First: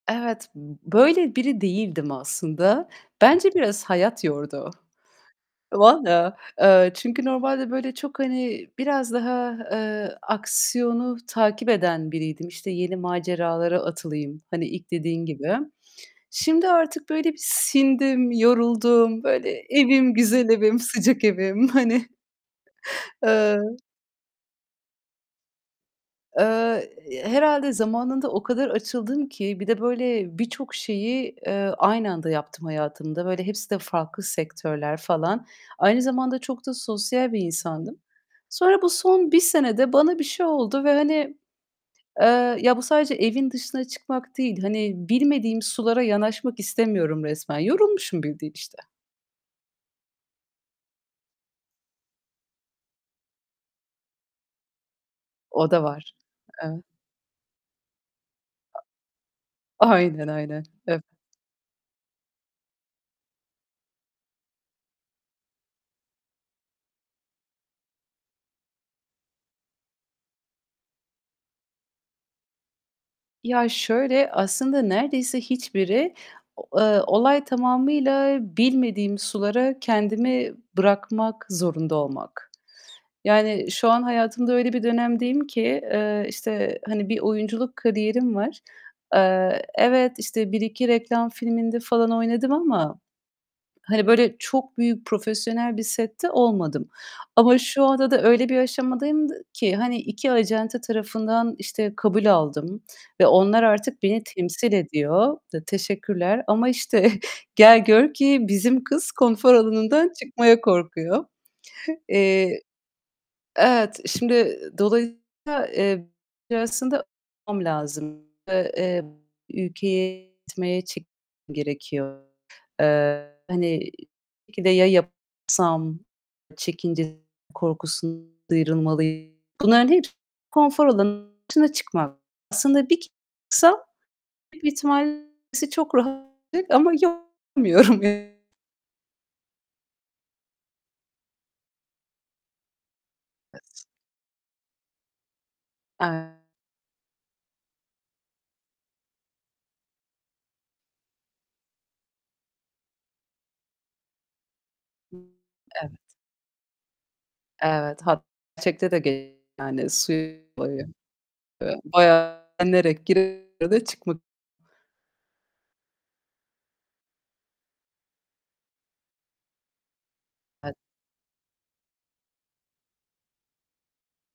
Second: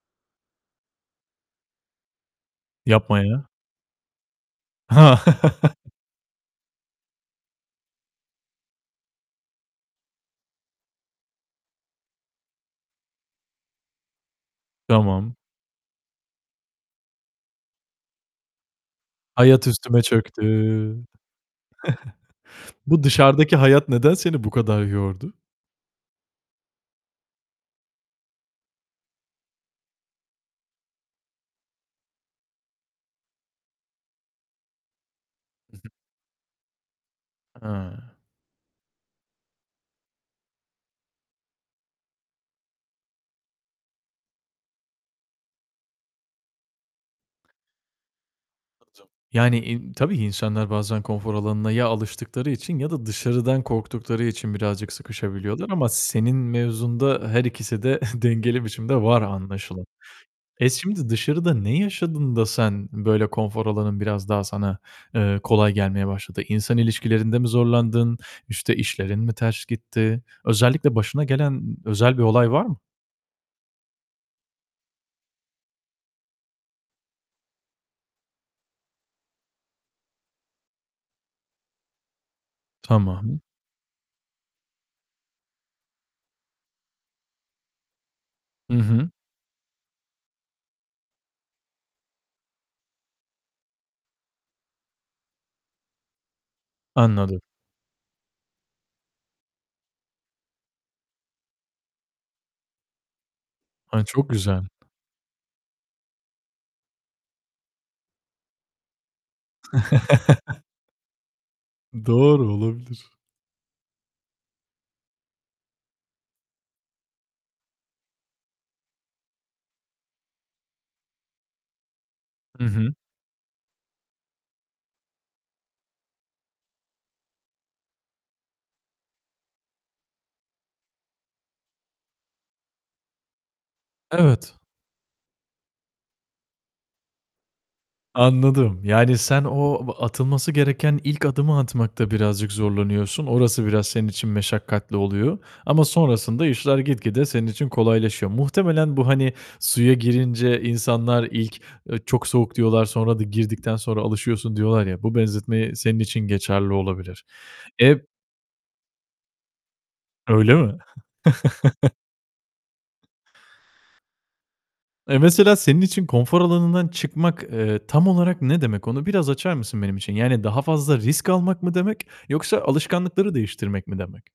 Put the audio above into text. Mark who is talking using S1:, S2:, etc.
S1: Evet, b böyle biri değildim aslında.
S2: Yapma ya.
S1: Bence biraz hayat yordu.
S2: Ha.
S1: Valla, eee, çünkü normalde böyle çok, hani, biraz daha, eee, aksiyonu takip eden biriydim. İşte, yeni maceralara atılayım. Hani, ilk dediğin
S2: Tamam.
S1: gibi. Şimdi artık böyle bir sindim, yoruldum. Böyle
S2: Hayat üstüme
S1: evim,
S2: çöktü.
S1: güzel evim, sıcak evim. Hani,
S2: Bu dışarıdaki
S1: eee
S2: hayat neden seni bu kadar yordu?
S1: Eee, herhâlde zamanında o kadar açıldım ki bir de böyle birçok şeyi, eee, aynı anda yaptım hayatımda. Böyle, hepsi de farklı sektörler falan.
S2: [unintelligible]
S1: Aynı zamanda çok da sosyal bir insandım.
S2: He.
S1: Sonra bu son 1 senede bana bir şey oldu ve hani, eee, ya bu sadece evin dışına çıkmak değil, hani, bilmediğim sulara yanaşmak istemiyorum resmen. Yorulmuşum bildiğin işte.
S2: [unintelligible] Yani, eee, tabii insanlar bazen konfor alanına ya alıştıkları için ya da dışarıdan korktukları için birazcık sıkışabiliyorlar.
S1: O da
S2: Ama
S1: var,
S2: senin
S1: evet.
S2: mevzunda her ikisi de dengeli biçimde var anlaşılan.
S1: Aynen, aynen,
S2: Eee,
S1: ev
S2: şimdi, dışarıda ne yaşadın da sen böyle konfor alanın biraz daha sana, eee, kolay gelmeye başladı? İnsan ilişkilerinde mi zorlandın, işte, işlerin mi ters gitti? Özellikle başına gelen n özel bir olay var mı?
S1: Ya, şöyle, aslında neredeyse hiçbiri o eee, olay tamamıyla bilmediğim sulara kendimi bırakmak zorunda olmak.
S2: Tamam.
S1: Yani şu an hayatımda öyle bir dönemdeyim ki, eee, işte, hani, bir oyunculuk kariyerim var.
S2: Hı hı.
S1: Eee, evet, işte, 1-2 reklam filminde falan oynadım ama, hani, böyle, çok büyük profesyonel bir sette olmadım
S2: Anladım.
S1: ama şu anda da öyle bir aşamadayım d ki, hani, 2 acente tarafından, işte, kabul aldım ve onlar artık
S2: He,
S1: beni
S2: çok güzel!
S1: temsil ediyor. D teşekkürler ama işte gel gör ki bizim kız konfor alanından çıkmaya korkuyor.
S2: Doğru,
S1: Eee
S2: olabilir.
S1: Evet, şimdi, ııı, dolayısıyla, eee, [unintelligible] aslında [unintelligible] lazım. Eee, ülkeye gitmeye çek [unintelligible] gerekiyor.
S2: Hı hı.
S1: Eee, hani, belki de, "Ya, yapamazsam" çekince korkusun sıyrılmalıyım. Bunların hep konfor alanın dışına çıkmak. Aslında bir çıksam
S2: Evet.
S1: büyük ihtimal işte çok rahat ama yok yapamıyorum.
S2: Anladım. Yani sen o b atılması gereken ilk adımı atmakta birazcık zorlanıyorsun. Orası biraz senin için meşakkatli oluyor ama sonrasında
S1: [unintelligible]
S2: işler gitgide senin için kolaylaşıyor. Muhtemelen bu, hani, suya girince insanlar ilk, "Eee, çok soğuk." diyorlar, sonra da, "Girdikten sonra alışıyorsun." diyorlar ya, bu benzetme
S1: Evet.
S2: senin için geçerli olabilir.
S1: Evet.
S2: Eee
S1: Hat [unintelligible] gerçekte de [unintelligible] yani su [unintelligible] eee,
S2: Öyle mi?
S1: bayağı [unintelligible] inerek [unintelligible] çıkmak.
S2: Eee, mesela senin için konfor alanından çıkmak, eee, tam olarak ne demek? Onu biraz açar mısın benim için? Yani daha
S1: [unintelligible]
S2: fazla risk almak mı demek, yoksa alışkanlıkları değiştirmek mi demek?